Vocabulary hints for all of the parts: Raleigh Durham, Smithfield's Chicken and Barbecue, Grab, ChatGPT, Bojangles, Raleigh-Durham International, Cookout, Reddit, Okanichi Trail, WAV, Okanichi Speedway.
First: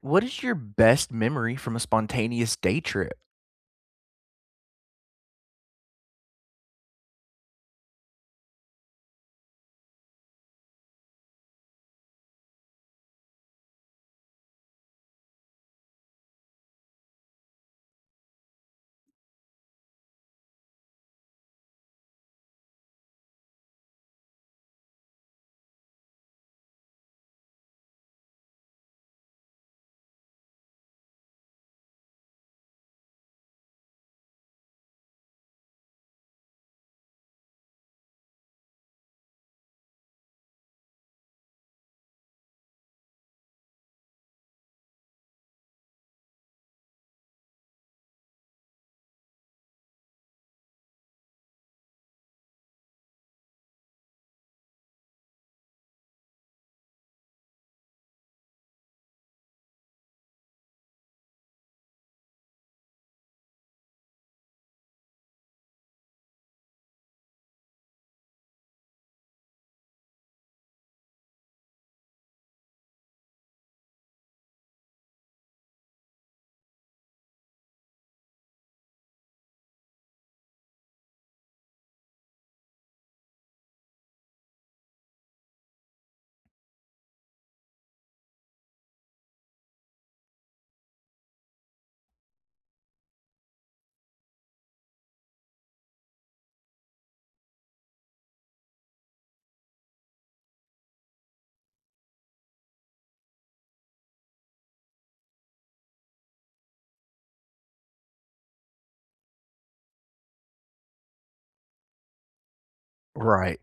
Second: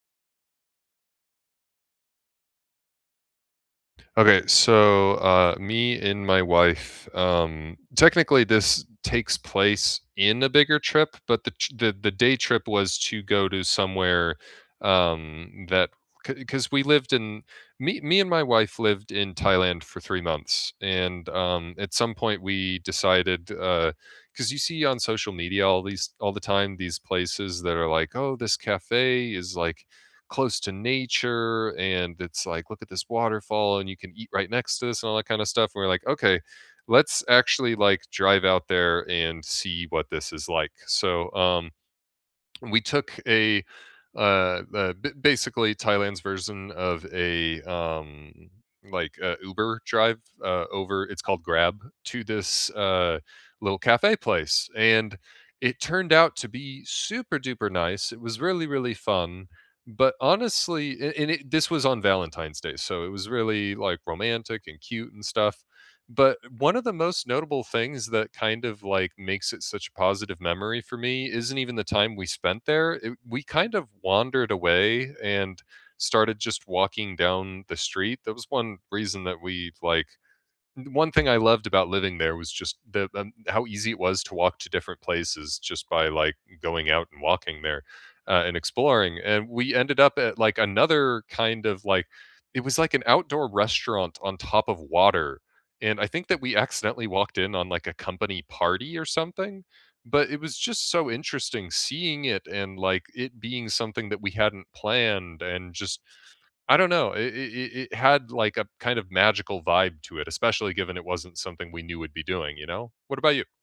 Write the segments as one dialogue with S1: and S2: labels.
S1: What is your best memory from a spontaneous day trip?
S2: Me and my wife. Technically, this takes place in a bigger trip, but the tr- the day trip was to go to somewhere that because we lived in me and my wife lived in Thailand for 3 months, and at some point we decided because you see on social media all the time these places that are like, oh, this cafe is like close to nature and it's like look at this waterfall and you can eat right next to this and all that kind of stuff and we're like okay, let's actually like drive out there and see what this is like. So we took a basically Thailand's version of a Uber drive over, it's called Grab, to this little cafe place and it turned out to be super duper nice. It was really fun. But honestly, this was on Valentine's Day, so it was really like romantic and cute and stuff, but one of the most notable things that kind of like makes it such a positive memory for me isn't even the time we spent there. It, we kind of wandered away and started just walking down the street. That was one reason that we like, one thing I loved about living there was just the how easy it was to walk to different places just by, like, going out and walking there, and exploring, and we ended up at, like, another kind of, like, it was like an outdoor restaurant on top of water, and I think that we accidentally walked in on, like, a company party or something, but it was just so interesting seeing it and, like, it being something that we hadn't planned and just, I don't know. It had, like, a kind of magical vibe to it, especially given it wasn't something we knew we'd be doing, you know? What about you?
S1: Right.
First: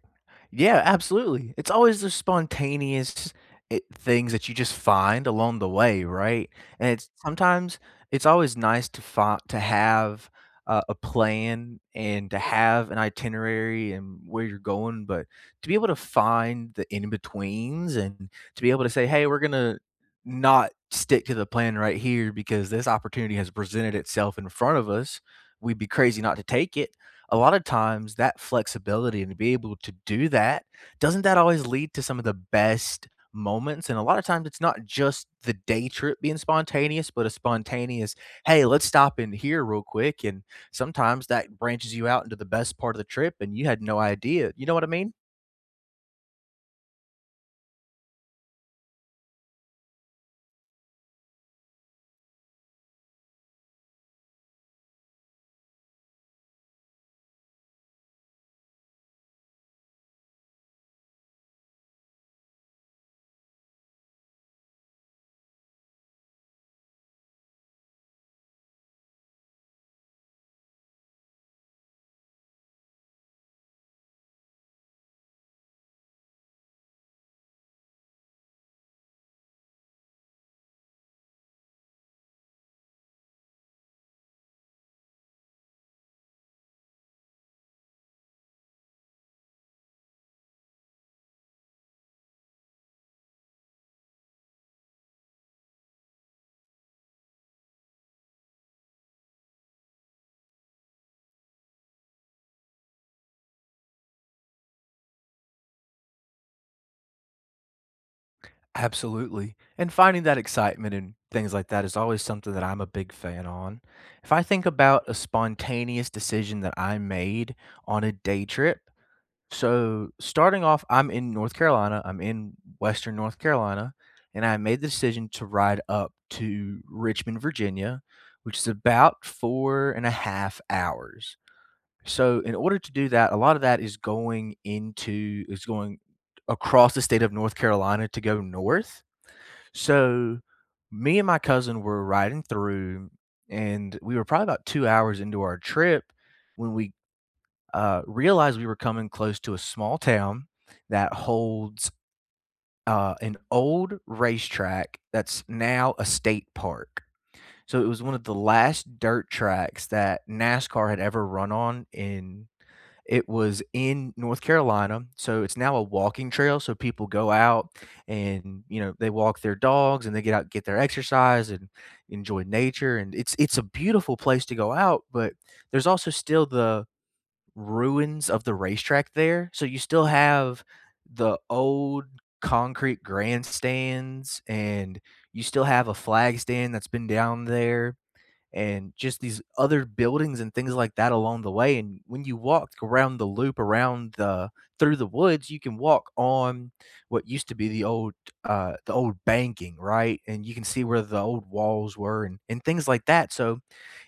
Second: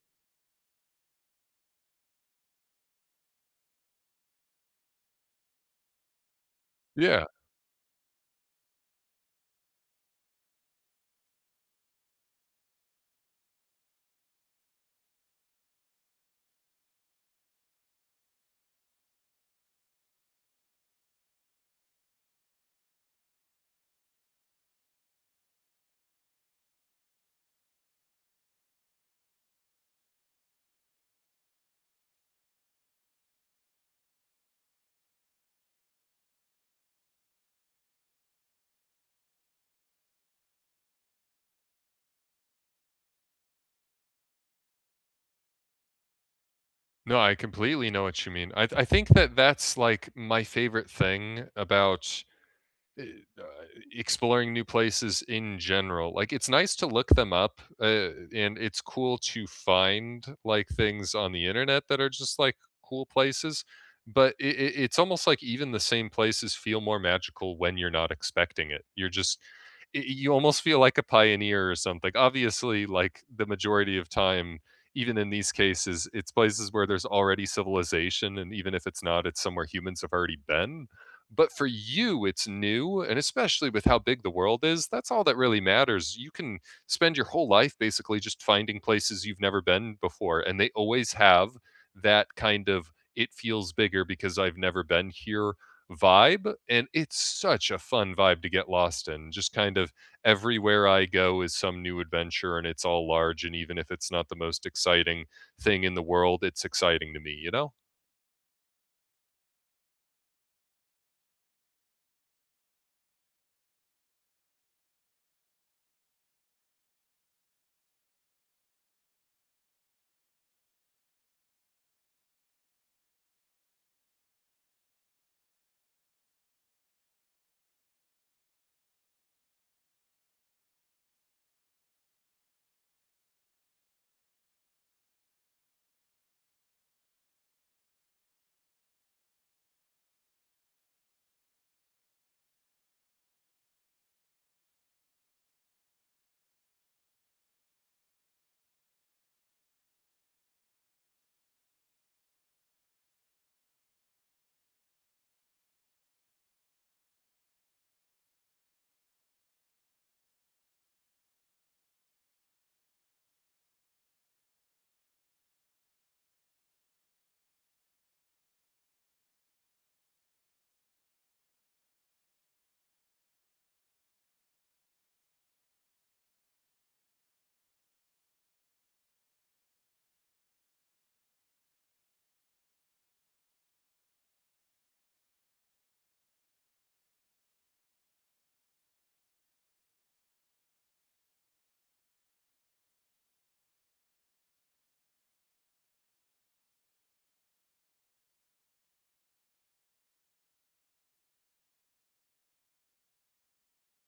S1: Yeah, absolutely. It's always the spontaneous things that you just find along the way, right? And it's
S2: Yeah.
S1: sometimes it's always nice to find to have a plan and to have an itinerary and where you're going, but to be able to find the in betweens and to be able to say, "Hey, we're gonna not stick to the plan right here because this opportunity has presented itself in front of us. We'd be crazy not to take it." A lot of times that flexibility and to be able to do that, doesn't that always lead to some of the best moments? And a lot of times it's not just the day trip being spontaneous, but a spontaneous, hey, let's stop in here real quick. And sometimes that branches you out into the best part of the trip and you had no idea. You know what I mean?
S2: No, I completely know what you mean. I think that that's, like, my favorite thing about eh, uh, exploring new places in general. Like, it's nice to look them up, and it's cool to find like things on the internet that are just like cool places, but it's almost like even the same places feel more magical when you're not expecting it. You're just, I you almost feel like a pioneer or something. Obviously, like, the majority of time, even in these cases, it's places where there's already civilization, and even if it's not, it's somewhere humans have already been, but for you, it's new, and especially with how big the world is, that's all that really matters. You can spend your whole life basically just finding places you've never been before, and they always have that kind of "it feels bigger because I've never been here" vibe. And it's such a fun vibe to get lost in. Just kind of everywhere I go is some new adventure, and it's all large. And even if it's not the most exciting thing in the world, it's exciting to me, you know?
S1: Absolutely. And finding that excitement and things like that is always something that I'm a big fan on. If I think about a spontaneous decision that I made on a day trip, so, starting off, I'm in North Carolina. I'm in Western North Carolina, and I made the decision to ride up to Richmond, Virginia, which is about 4.5 hours. So, in order to do that, a lot of that is going across the state of North Carolina to go north. So, me and my cousin were riding through, and we were probably about 2 hours into our trip when we realized we were coming close to a small town that holds an old racetrack that's now a state park. So it was one of the last dirt tracks that NASCAR had ever run on in it was in North Carolina. So it's now a walking trail. So people go out and, you know, they walk their dogs and they get out, get their exercise and enjoy nature. And it's a beautiful place to go out, but there's also still the ruins of the racetrack there. So you still have the old concrete grandstands and you still have a flag stand that's been down there and just these other buildings and things like that along the way. And when you walk around the loop around the through the woods, you can walk on what used to be the old banking, right? And you can see where the old walls were and things like that. So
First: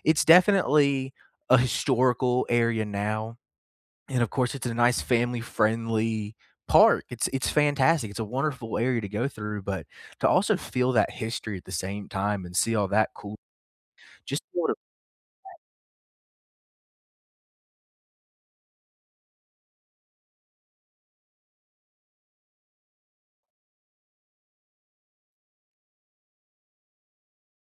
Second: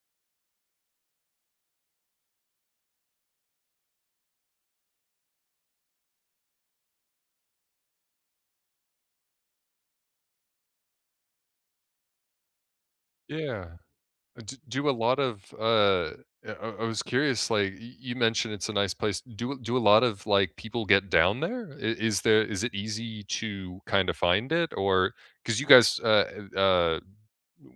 S1: it's definitely a historical area now, and of course, it's a nice family-friendly park. It's fantastic. It's a wonderful area to go through, but to also feel that history at the same time and see all that cool
S2: Yeah.
S1: just
S2: D do a lot of, I was curious, like, y you mentioned it's a nice place. Do do a lot of, like, people get down there? I is there, is it easy to kinda find it? Or because you guys,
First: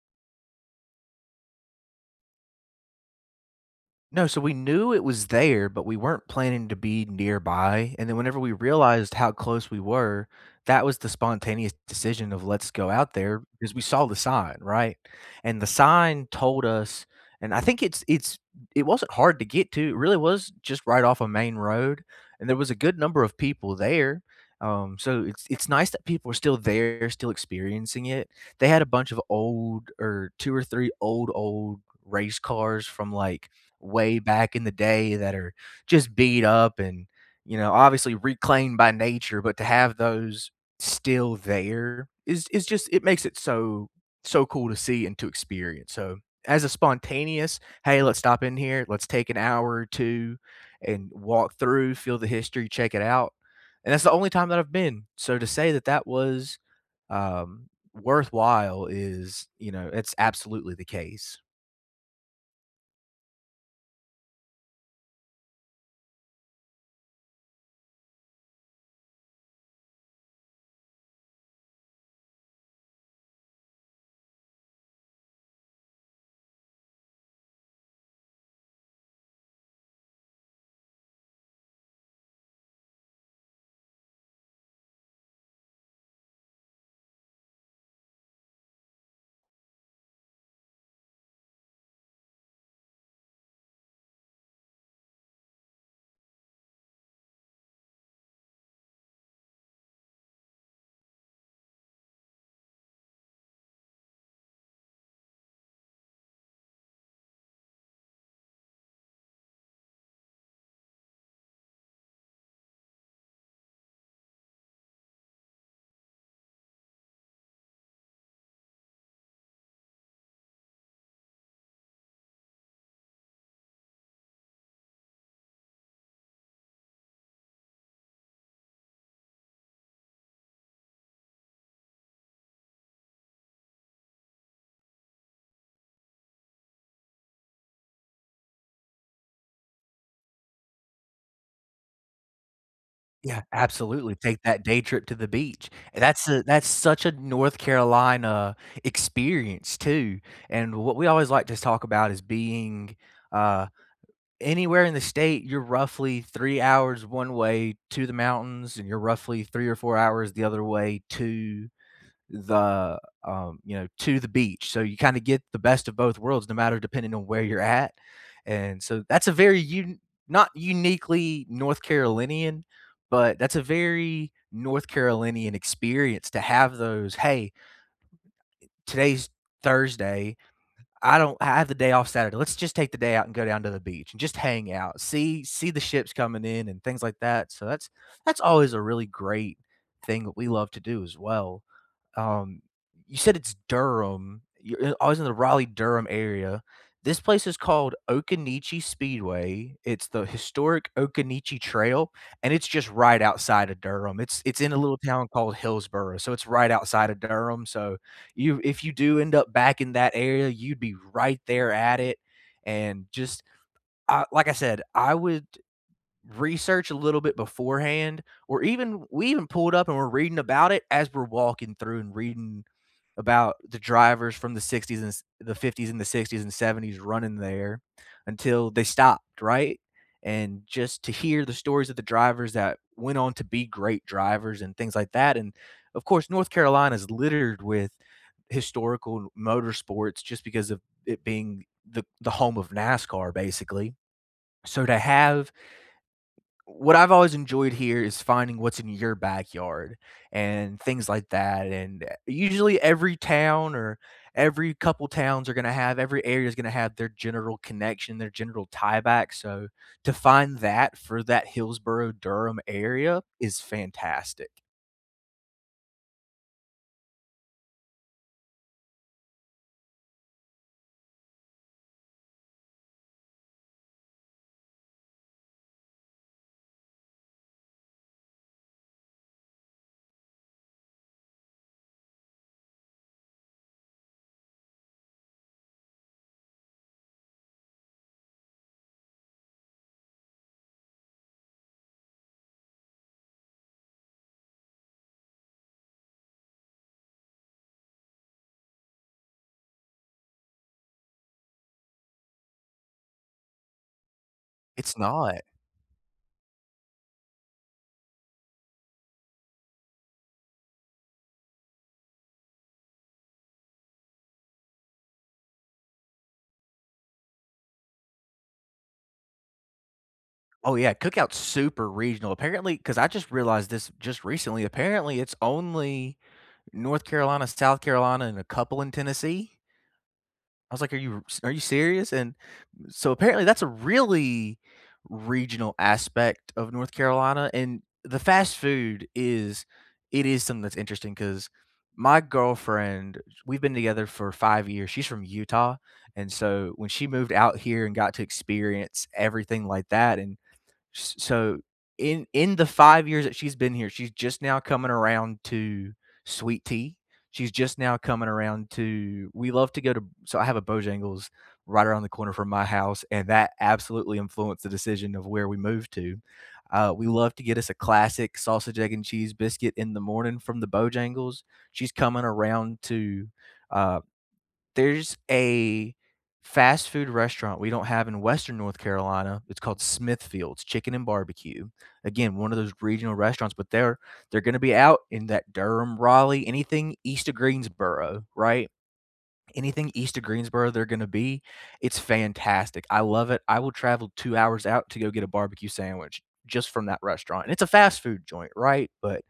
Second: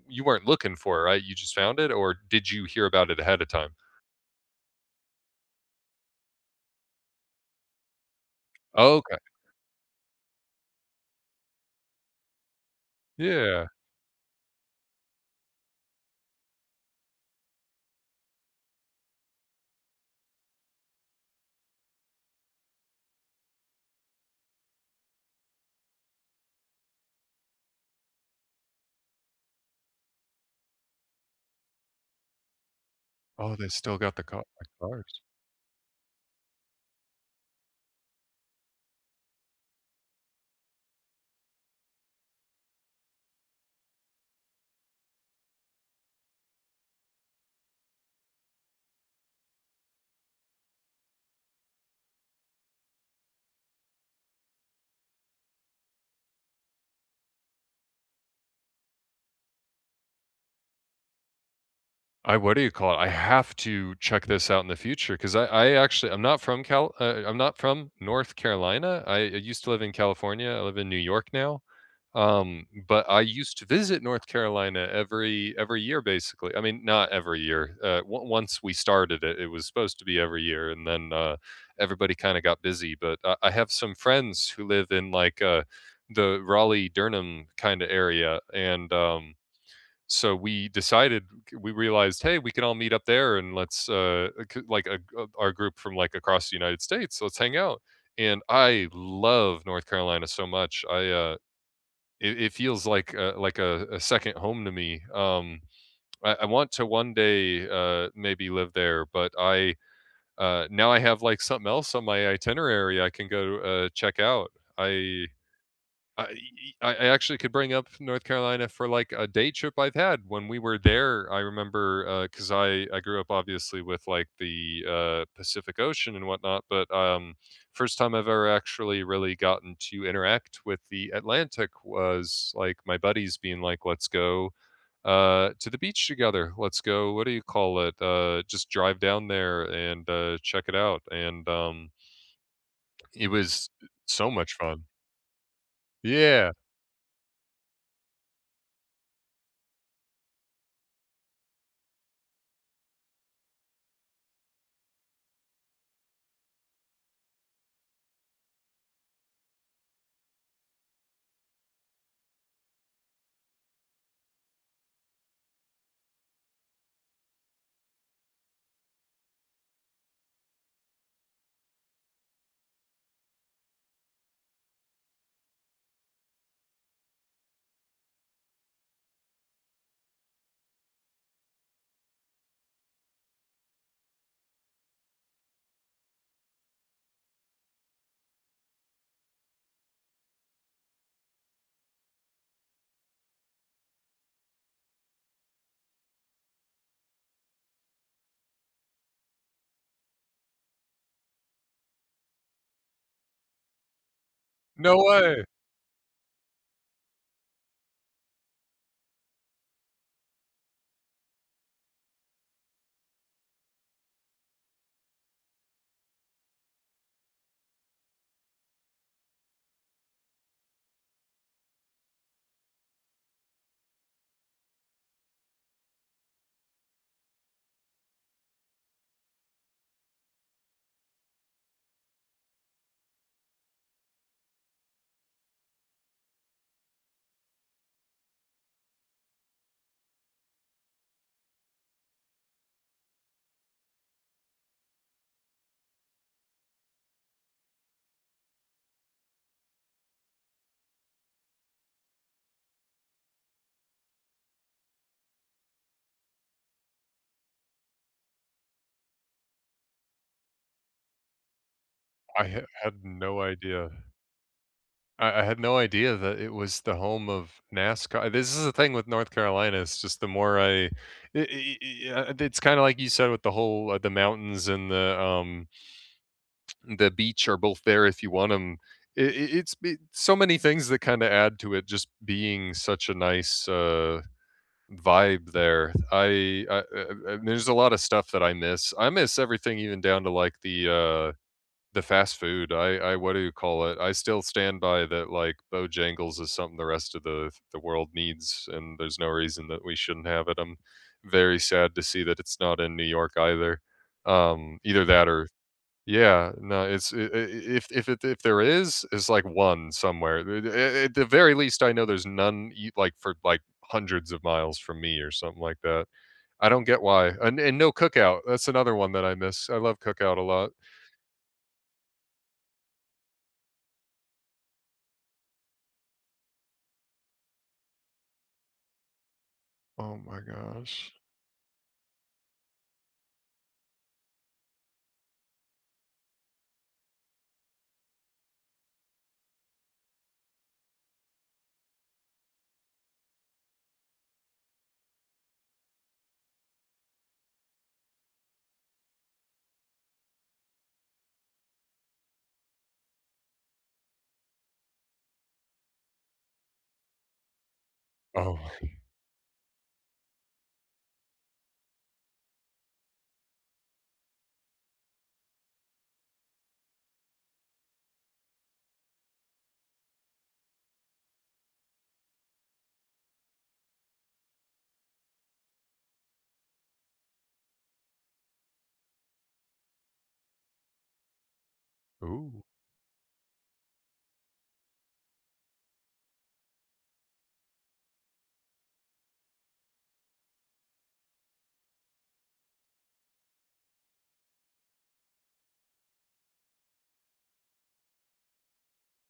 S2: you weren't looking for it, right? You just found it, or did you hear about it ahead of time?
S1: No, so we knew it was there, but we weren't planning to be nearby, and then whenever we realized
S2: Okay.
S1: how close we were, that was the spontaneous decision of let's go out there
S2: Yeah.
S1: because we saw the sign, right? And the sign told us, and I think it wasn't hard to get to, it really was just right off a main road, and there was a good number of people there, so it's nice that people are still there, still experiencing it. They had a bunch of old, or 2 or 3 old, old race cars from, like,
S2: Oh, they still got
S1: way
S2: the ca
S1: back in the day
S2: cars.
S1: that are just beat up and, you know, obviously reclaimed by nature, but to have those still there is just it makes it so so cool to see and to experience. So, as a spontaneous, "Hey, let's stop in here. Let's take an hour or 2 and walk through, feel the history, check it out." And that's the only time that I've been. So to say that that was, um, worthwhile is, you know, it's absolutely the case.
S2: I, what do you call it? I have to check this out in the future 'cause I actually, I'm not from Cal I'm not from North Carolina. I used to live in California. I live in New York now. But I used to visit North Carolina every year, basically. I mean, not every year. On Once we started it, it was supposed to be every year, and then everybody kind of got busy. But I have some friends who live in the Raleigh Durham kind of area, and so we realized, hey, we can all meet up there, and like our group from like across the United States. Let's hang out. And I love North Carolina so much. I it feels like a second home to me. I want to one day maybe live there, but I now I have like something else on my itinerary I can go check out. I I actually could bring up North Carolina for like a day trip I've had when we were there. I remember because I grew up obviously with like the Pacific Ocean and whatnot, but first time I've ever actually really gotten to interact with the Atlantic was like my buddies being like, "Let's go to the beach together. Let's go. What do you call it? Just drive down there and check it out." And it
S1: Yeah,
S2: was
S1: absolutely,
S2: so
S1: take
S2: much
S1: that day
S2: fun.
S1: trip to the beach. That's a
S2: Yeah.
S1: that's such a North Carolina experience too, and what we always like to talk about is being, uh, anywhere in the state, you're roughly 3 hours one way to the mountains, and you're roughly 3 or 4 hours the other way to the, you know, to the beach. So you kinda get the best of both worlds no matter depending on where you're at, and so that's a very un not uniquely North Carolinian, but that's a very North Carolinian experience to have those, "Hey, today's Thursday. I don't I have the day off Saturday. Let's just take the day out and go down to the beach and just hang out, see the ships coming in and things like that." So that's always a really great thing that we love to do as well. Um, you said it's Durham. You're I always in the Raleigh-Durham area. This place is called Okanichi Speedway. It's the historic Okanichi Trail, and it's just right outside of Durham. It's in a
S2: No
S1: little town
S2: way.
S1: called Hillsboro, so it's right outside of Durham, so you, if you do end up back in that area, you'd be right there at it, and just, like I said, I would research a little bit beforehand, or even we even pulled up and we're reading about it as we're walking through and reading about the drivers from the 60s and the 50s and the 60s and 70s running there until they stopped, right? And just to hear the stories of the drivers that went on to be great drivers and things like that. And of course, North Carolina is littered with historical motorsports just because of it being the home of NASCAR, basically. So to have what I've always enjoyed here is finding what's in your backyard and things like that, and, usually every area is gonna have their general connection, their general tie back, so to find that for that Hillsboro,
S2: I
S1: Durham
S2: ha had
S1: area
S2: no
S1: is
S2: idea.
S1: fantastic.
S2: I had no idea that it was the home of NASCAR. This is the thing with North Carolina, it's just the more I I I it's kinda like you said with the whole the mountains and the beach are both there if you want them. I It's be so many things that kinda add to it just being such a nice, vibe there. I, uh there's a lot of stuff that I miss. I miss everything even down to, like, the fast food. I what do you call it? I still stand by that, like, Bojangles is something the rest of the world needs, and there's no reason that we shouldn't have it. I'm very sad to see that it's not in New York either.
S1: It's
S2: Either that
S1: not.
S2: or yeah, no, it's I if it if there is, it's like 1 somewhere. Th a at the very least, I know there's none eat, like, for, like, hundreds of miles from me or something like that. I don't get why, and no cookout. That's another one that I miss. I love cookout a lot.
S1: Oh, yeah, Cookout's super regional. Apparently, because I just realized this just recently, apparently it's only North Carolina, South Carolina, and a couple in Tennessee.
S2: Oh my
S1: I was like, "Are
S2: gosh.
S1: you serious?" And so apparently that's a really regional aspect of North Carolina, and the fast food is it is something that's interesting because my girlfriend, we've been together for 5 years. She's from Utah, and so when she moved out here and got to experience everything like that and S so, in the 5 years that she's been here, she's just now coming around to sweet tea. She's just now coming
S2: Oh,
S1: around to we love to go to so I have a Bojangles right around the corner from my house, and that absolutely influenced the decision of where we moved to. We love to get us a classic sausage, egg, and cheese biscuit in the morning from the Bojangles. She's coming around to, uh there's a fast food restaurant we don't have in Western North Carolina. It's called Smithfield's Chicken and Barbecue. Again, one of
S2: ooh.
S1: those regional restaurants, but they're gonna be out in that Durham, Raleigh, anything east of Greensboro, right? Anything east of Greensboro they're gonna be, it's fantastic. I love it. I will travel 2 hours out to go get a barbecue sandwich just from that restaurant, and it's a fast food joint, right? But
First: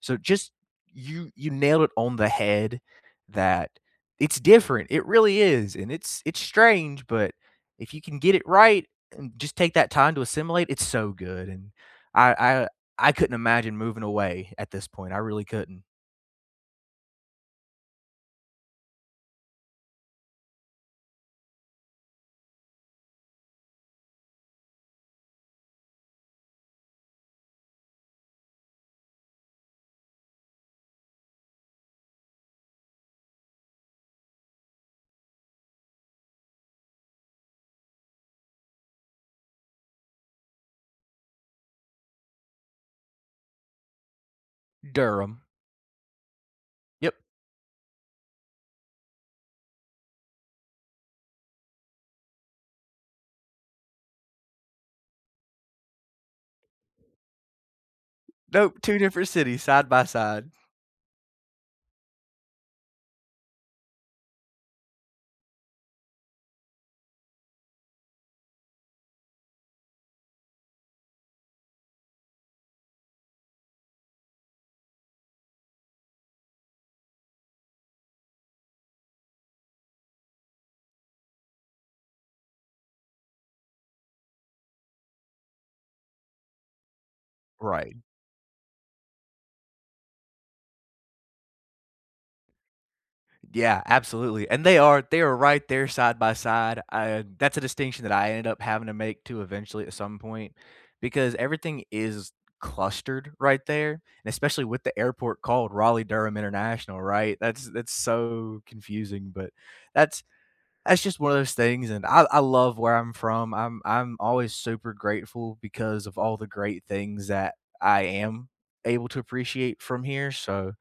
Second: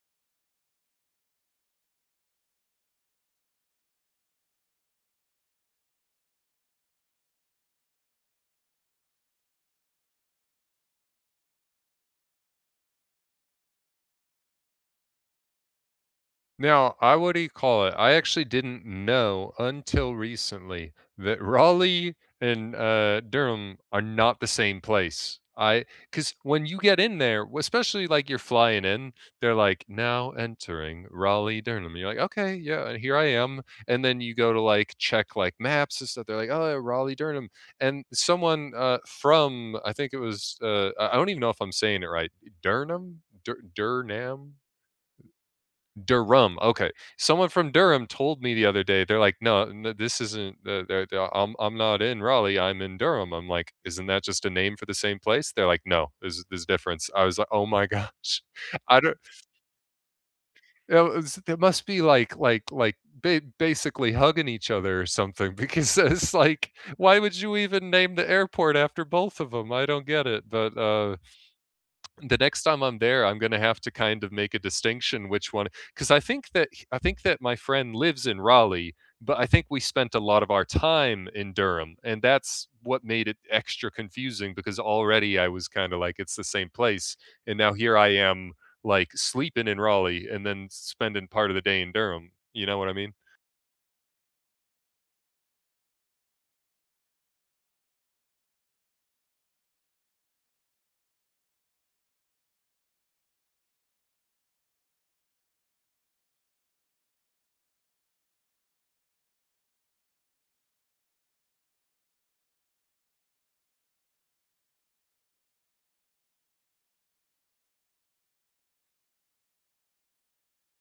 S1: so just you you nailed it on the head that it's different. It really is, and it's strange, but if you can get it right and just take that time to assimilate, it's so good, and I I I couldn't imagine moving away at this point. I really couldn't.
S2: Now, I, what do you call it? I actually didn't know until recently that Raleigh and Durham are not the same place. I, because when you get in there, especially like you're flying in, they're like now entering Raleigh Durham. You're like, okay, yeah, and here I am. And then you go to like check like maps and stuff. They're like, oh, Raleigh Durham. And someone from I think it was I don't even know if I'm saying it right, Durham, Durham.
S1: Durham.
S2: Durham. Okay,
S1: Yep.
S2: someone from Durham told me the other day. They're like, "No, no this isn't. I'm not in Raleigh. I'm in Durham." I'm like, "Isn't that just a name for the same place?" They're like, "No, there's difference." I was like, "Oh my gosh,
S1: Nope, 2
S2: I don't.
S1: different cities side by side.
S2: You know, it's- There must be like basically hugging each other or something because it's like, why would you even name the airport after both of them? I don't get it, but." The next time I'm there, I'm going to have to kind of make a distinction which one, because I think that my friend lives in Raleigh, but I think we spent a lot of our time in Durham, and that's what made it extra confusing because already I was kind of like it's the same place, and now here
S1: Right.
S2: I am like sleeping in Raleigh and then spending part of the day in Durham. You know what I mean?
S1: Yeah, absolutely, and they are right there side by side, I that's a distinction that I ended up having to make too eventually at some point, because everything is clustered right there, and especially with the airport called Raleigh-Durham International, right? That's so confusing, but that's that's just one of those things, and I love where I'm from. I'm always super grateful because of all the great things that I am able to appreciate from here, so,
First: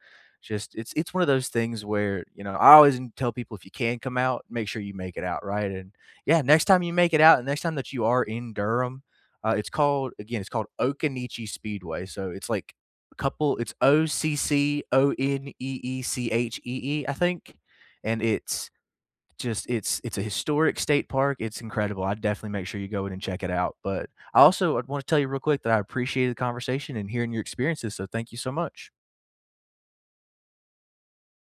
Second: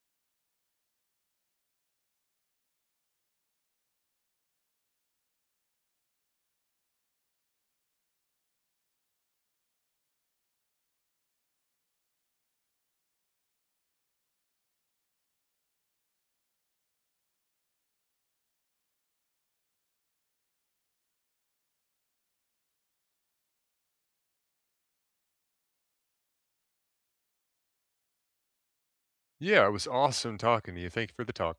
S1: just it's one of those things where, you know, I always tell people, "If you can come out, make sure you make it out," right? And, yeah, next time you make it out, and next time that you are in Durham, it's called, again, it's called Okanichi Speedway, so it's like a couple it's Occoneechee, I think, and it's just it's a historic state park, it's incredible, I'd definitely make sure you go in and check it out, but I also I wanna tell you real quick that I appreciated the conversation and hearing your experiences, so thank you so much.
S2: Yeah, it was awesome talking to you. Thank you for the talk.